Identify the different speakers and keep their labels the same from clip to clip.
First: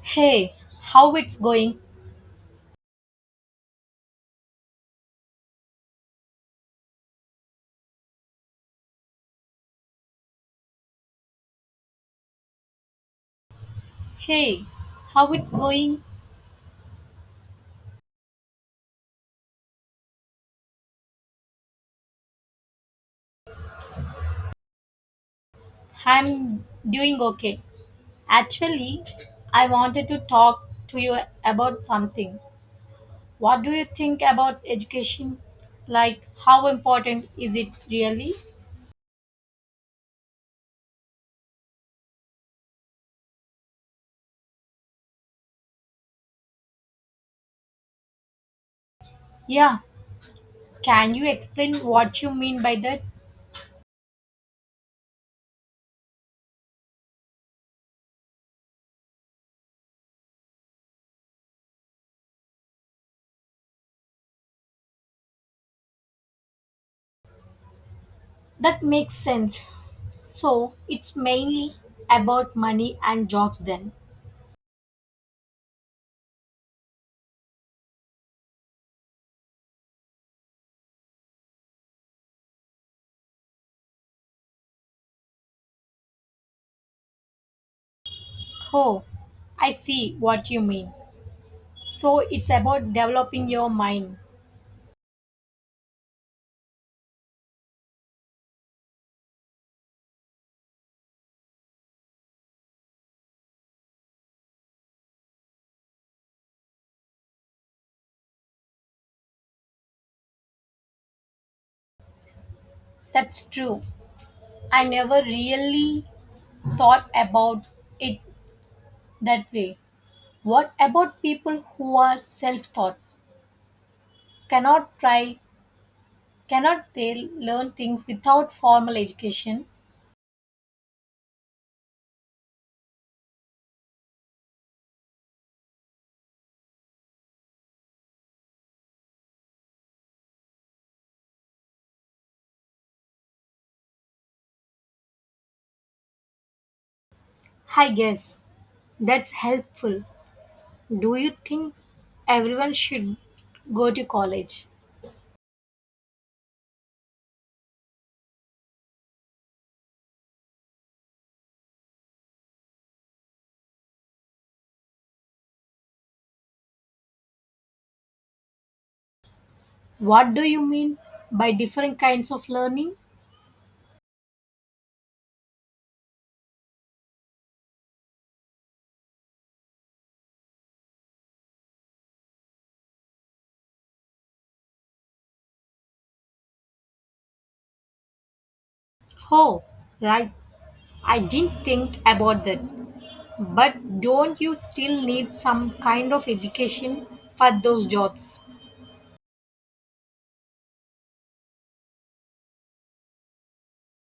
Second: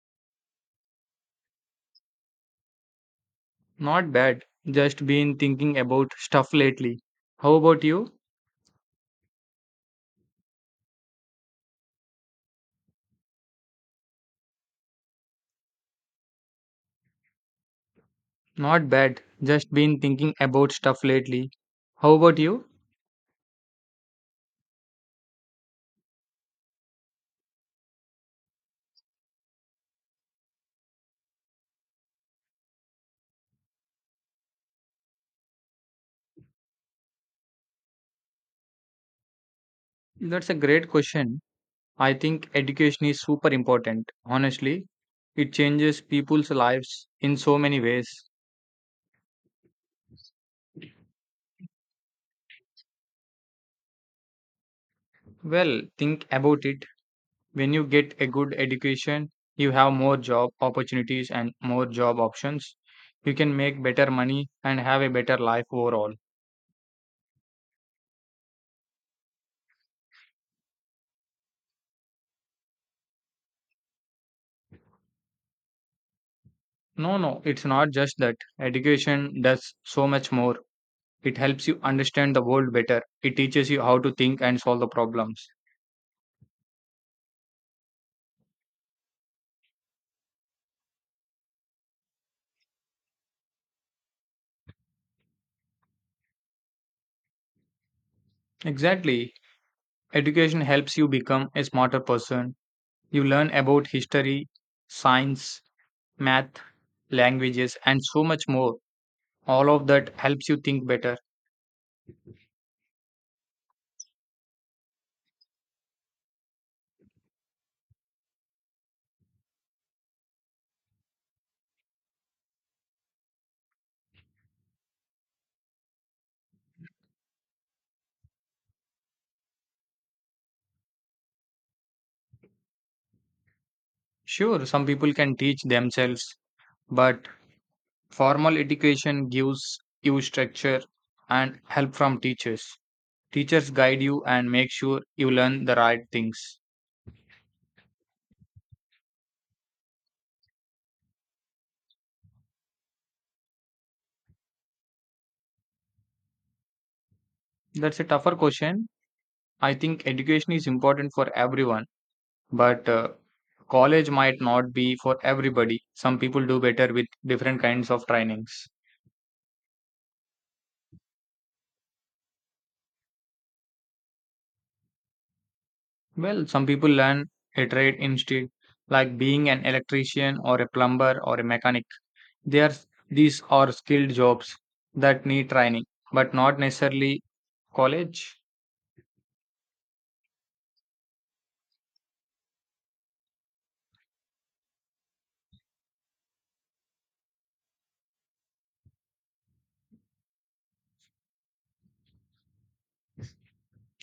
Speaker 1: Hey, how it's going?
Speaker 2: Not bad. Just been thinking about stuff lately. How about you?
Speaker 1: Hey, how it's going?
Speaker 2: Not bad. Just been thinking about stuff lately. How about you?
Speaker 1: I'm doing okay. Actually, I wanted to talk to you about something. What do you think about education? Like, how important is it really?
Speaker 2: That's a great question. I think education is super important. Honestly, it changes people's lives in so many ways.
Speaker 1: Yeah, can you explain what you mean by that?
Speaker 2: Well, think about it. When you get a good education, you have more job opportunities and more job options. You can make better money and have a better life overall.
Speaker 1: That makes sense. So, it's mainly about money and jobs then.
Speaker 2: No, no, it's not just that. Education does so much more. It helps you understand the world better. It teaches you how to think and solve the problems.
Speaker 1: Oh, I see what you mean. So it's about developing your mind.
Speaker 2: Exactly. Education helps you become a smarter person. You learn about history, science, math, languages, and so much more. All of that helps you think better.
Speaker 1: That's true. I never really thought about it that way. What about people who are self taught? Cannot try, cannot they learn things without formal education?
Speaker 2: Sure, some people can teach themselves, but formal education gives you structure and help from teachers. Teachers guide you and make sure you learn the right things.
Speaker 1: I guess that's helpful. Do you think everyone should go to college?
Speaker 2: That's a tougher question. I think education is important for everyone, but college might not be for everybody. Some people do better with different kinds of trainings.
Speaker 1: What do you mean by different kinds of learning?
Speaker 2: Well, some people learn a trade instead, like being an electrician or a plumber or a mechanic. They are, these are skilled jobs that need training, but not necessarily college.
Speaker 1: Oh, right. I didn't think about that. But don't you still need some kind of education for those jobs?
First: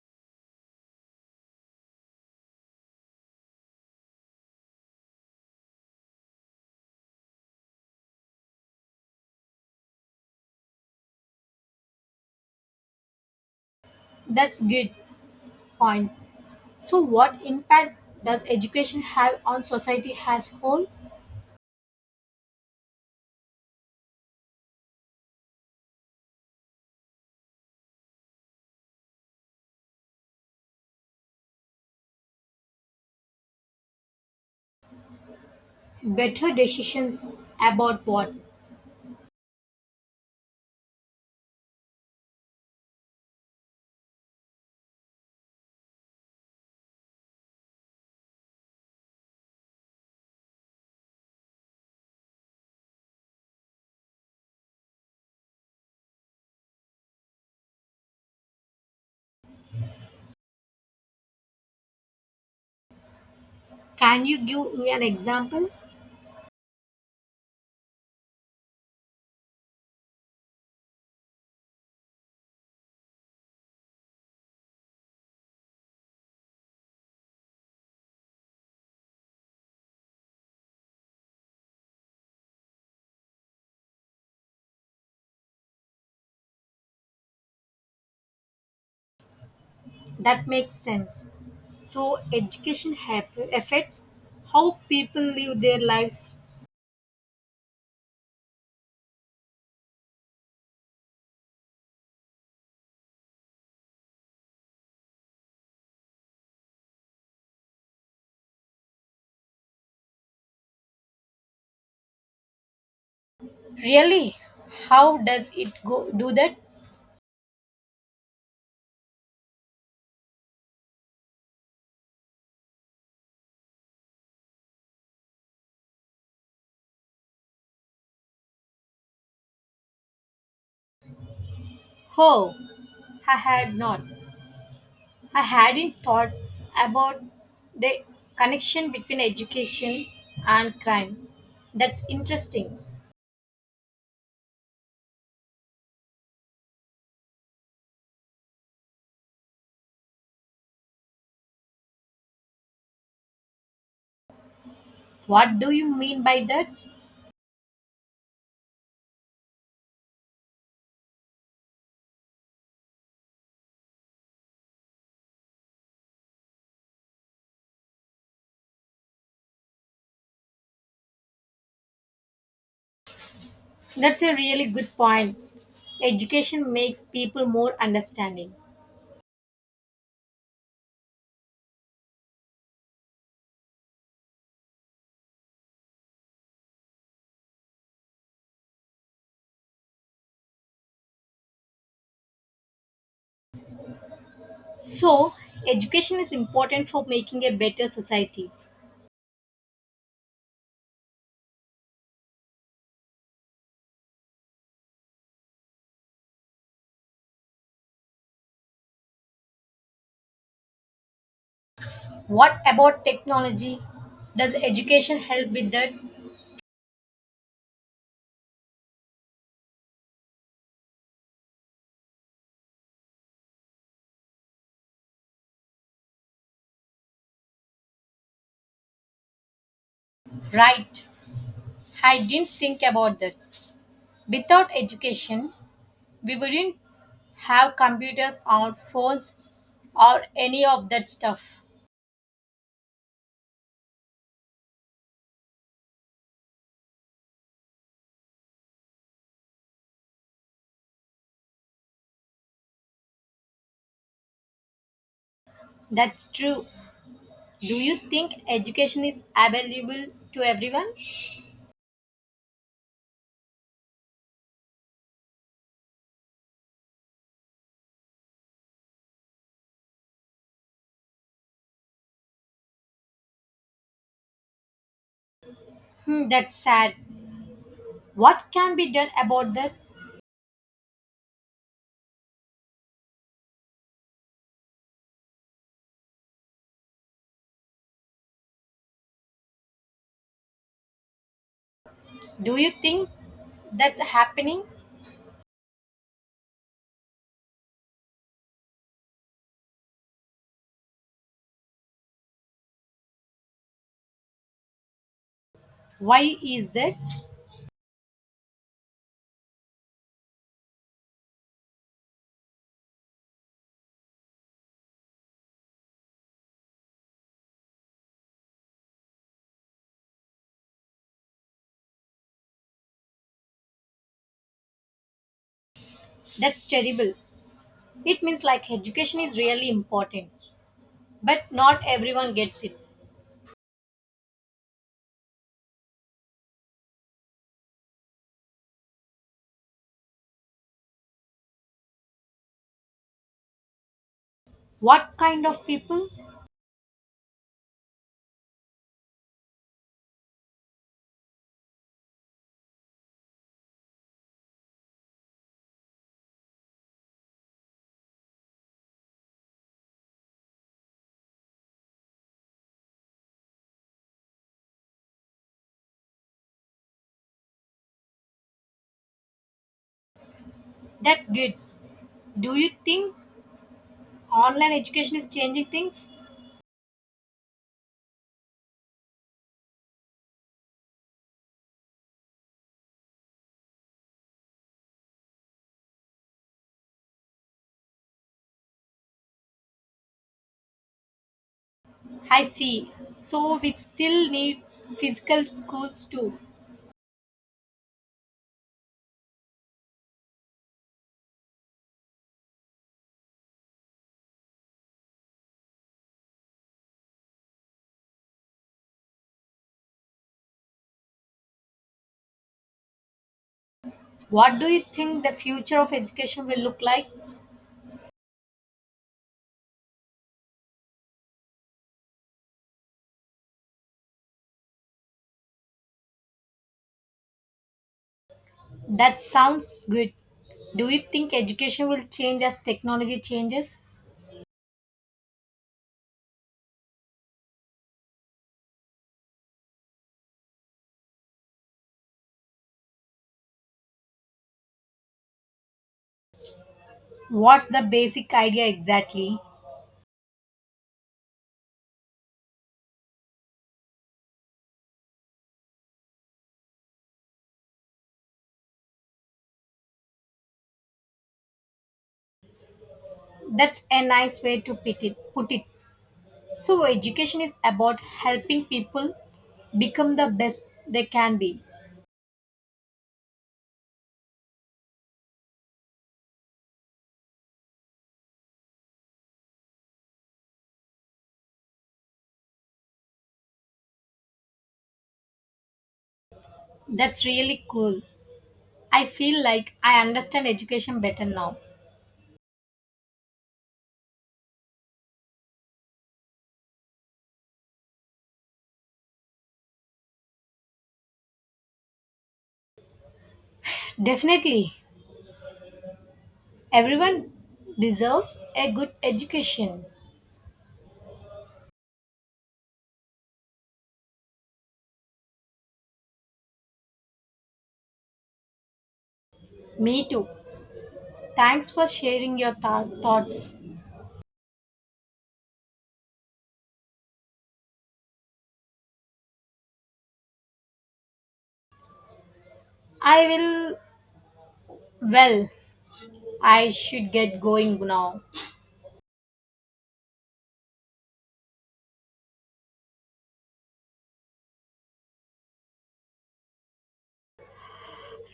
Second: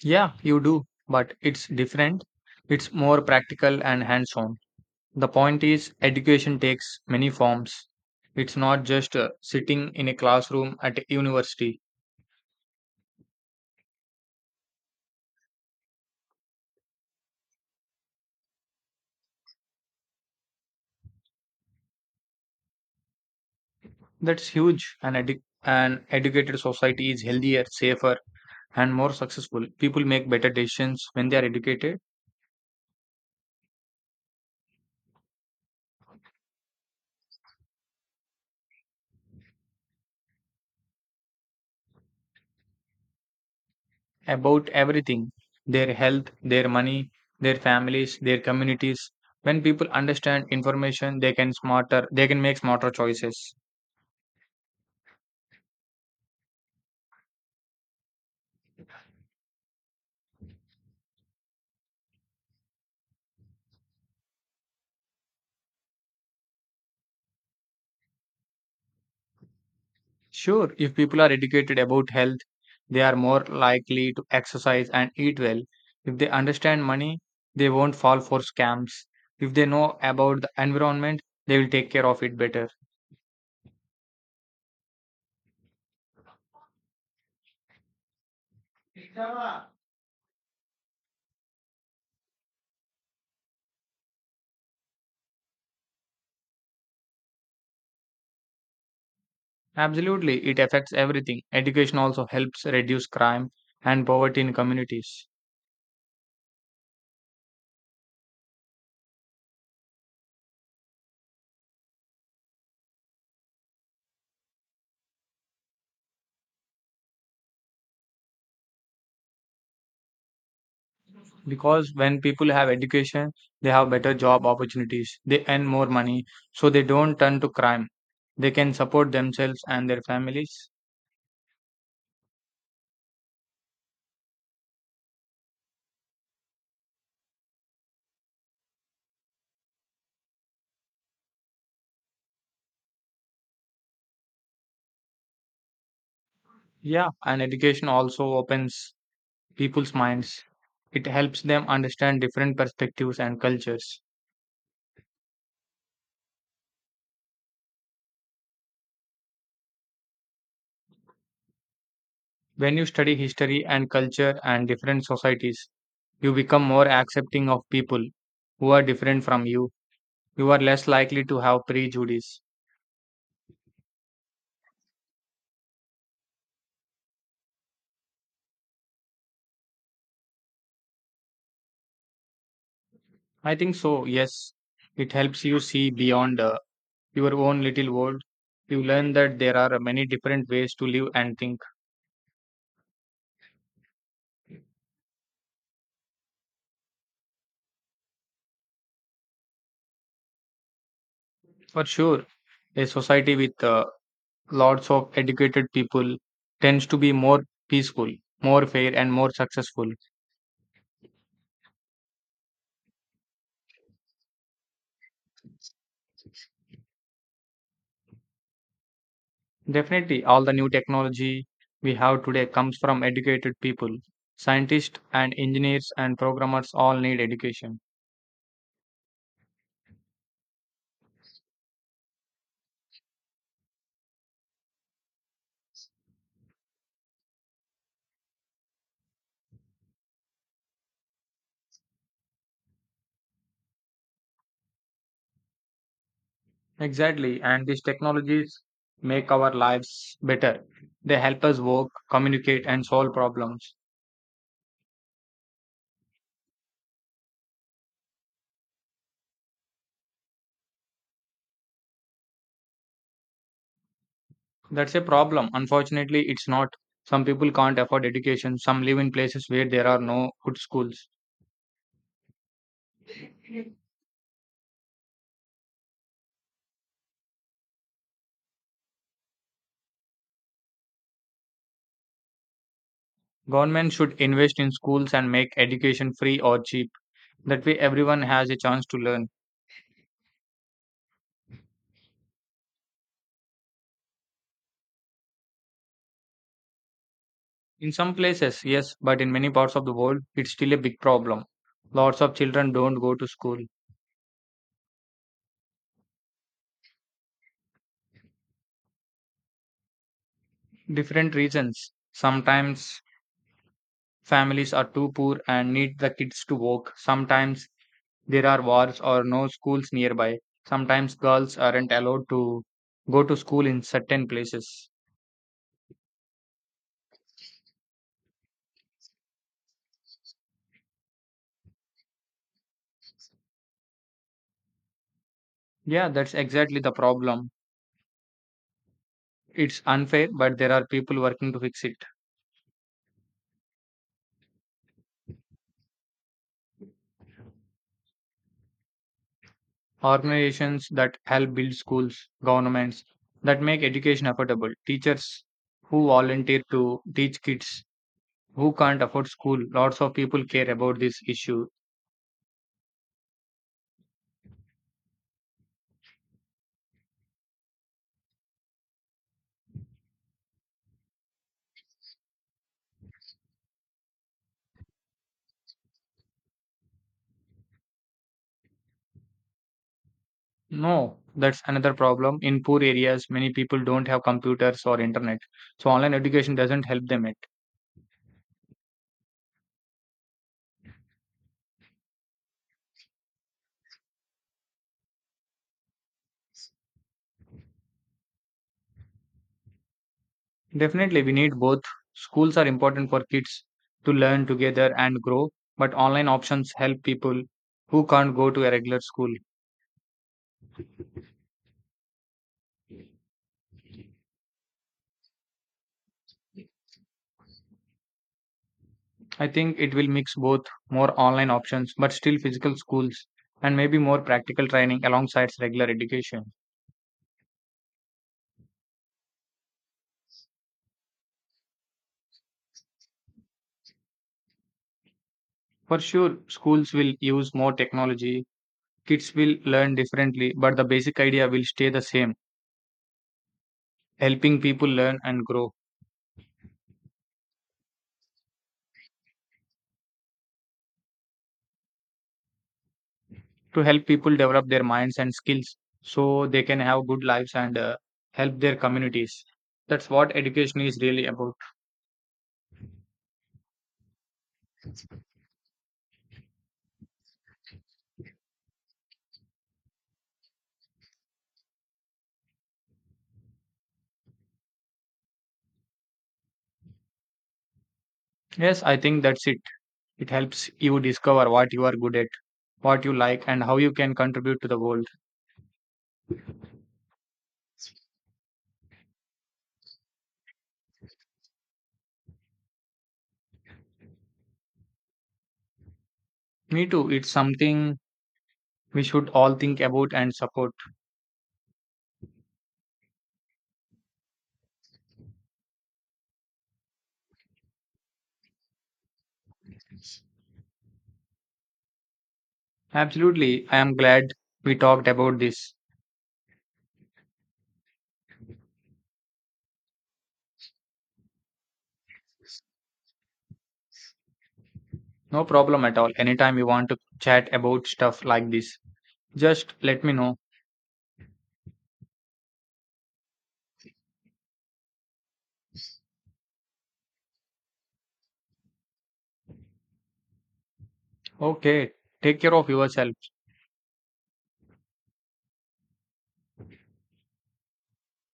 Speaker 2: Yeah, you do, but it's different. It's more practical and hands-on. The point is, education takes many forms. It's not just sitting in a classroom at a university.
Speaker 1: That's good point. So what impact does education have on society as whole?
Speaker 2: That's huge. An educated society is healthier, safer, and more successful. People make better decisions when they are educated
Speaker 1: Better decisions about what?
Speaker 2: about everything: their health, their money, their families, their communities. When people understand information, they can make smarter choices.
Speaker 1: Can you give me an example?
Speaker 2: Sure, if people are educated about health, they are more likely to exercise and eat well. If they understand money, they won't fall for scams. If they know about the environment, they will take care of it better.
Speaker 1: That makes sense. So education affects how people live their lives.
Speaker 2: Absolutely, it affects everything. Education also helps reduce crime and poverty in communities.
Speaker 1: Really? How does it go do that?
Speaker 2: Because when people have education, they have better job opportunities, they earn more money, so they don't turn to crime. They can support themselves and their families.
Speaker 1: How? I had not. I hadn't thought about the connection between education and crime. That's interesting.
Speaker 2: Yeah, and education also opens people's minds. It helps them understand different perspectives and cultures.
Speaker 1: What do you mean by that?
Speaker 2: When you study history and culture and different societies, you become more accepting of people who are different from you. You are less likely to have prejudice.
Speaker 1: That's a really good point. Education makes people more understanding.
Speaker 2: I think so, yes. It helps you see beyond your own little world. You learn that there are many different ways to live and think.
Speaker 1: So, education is important for making a better society.
Speaker 2: For sure, a society with lots of educated people tends to be more peaceful, more fair, and more successful.
Speaker 1: What about technology? Does education help with that?
Speaker 2: Definitely, all the new technology we have today comes from educated people: scientists and engineers and programmers all need education.
Speaker 1: Right. I didn't think about that. Without education, we wouldn't have computers or phones or any of that stuff.
Speaker 2: Exactly, and these technologies make our lives better. They help us work, communicate, and solve problems.
Speaker 1: That's true. Do you think education is available to everyone?
Speaker 2: That's a problem. Unfortunately, it's not. Some people can't afford education, some live in places where there are no good schools.
Speaker 1: Hmm, that's sad. What can be done about that?
Speaker 2: Government should invest in schools and make education free or cheap. That way, everyone has a chance to learn.
Speaker 1: Do you think that's happening?
Speaker 2: In some places, yes, but in many parts of the world, it's still a big problem. Lots of children don't go to school.
Speaker 1: Why is that?
Speaker 2: Different reasons. Sometimes families are too poor and need the kids to work. Sometimes there are wars or no schools nearby. Sometimes girls aren't allowed to go to school in certain places.
Speaker 1: That's terrible. It means like education is really important, but not everyone gets it.
Speaker 2: Yeah, that's exactly the problem. It's unfair, but there are people working to fix it.
Speaker 1: What kind of people?
Speaker 2: Organizations that help build schools, governments that make education affordable, teachers who volunteer to teach kids who can't afford school. Lots of people care about this issue.
Speaker 1: That's good. Do you think online education is changing things?
Speaker 2: No, that's another problem. In poor areas, many people don't have computers or internet, so online education doesn't help them it.
Speaker 1: I see. So we still need physical schools too.
Speaker 2: Definitely, we need both. Schools are important for kids to learn together and grow, but online options help people who can't go to a regular school.
Speaker 1: What do you think the future of education will look like?
Speaker 2: I think it will mix both: more online options but still physical schools, and maybe more practical training alongside regular education.
Speaker 1: That sounds good. Do you think education will change as technology changes?
Speaker 2: For sure, schools will use more technology, kids will learn differently, but the basic idea will stay the same: helping people learn and grow,
Speaker 1: What's the basic idea exactly?
Speaker 2: to help people develop their minds and skills so they can have good lives and help their communities. That's what education is really about.
Speaker 1: That's a nice way to put it. So education is about helping people become the best they can be.
Speaker 2: Yes, I think that's it. It helps you discover what you are good at, what you like, and how you can contribute to the world.
Speaker 1: That's really cool. I feel like I understand education better now.
Speaker 2: Me too. It's something we should all think about and support.
Speaker 1: Definitely, everyone deserves a good education.
Speaker 2: Absolutely. I am glad we talked about this.
Speaker 1: Me too. Thanks for sharing your thoughts.
Speaker 2: No problem at all. Anytime you want to chat about stuff like this, just let me know.
Speaker 1: I will, well, I should get going now.
Speaker 2: Okay. Take care of yourself.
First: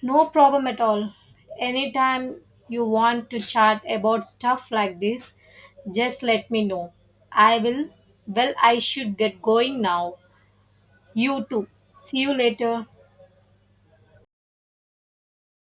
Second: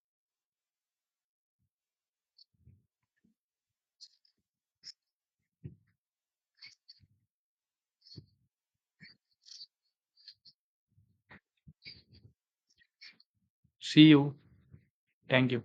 Speaker 1: No problem at all. Anytime you want to chat about stuff like this, just let me know. I will, I should get going now. You too. See you later.
Speaker 2: See you. Thank you.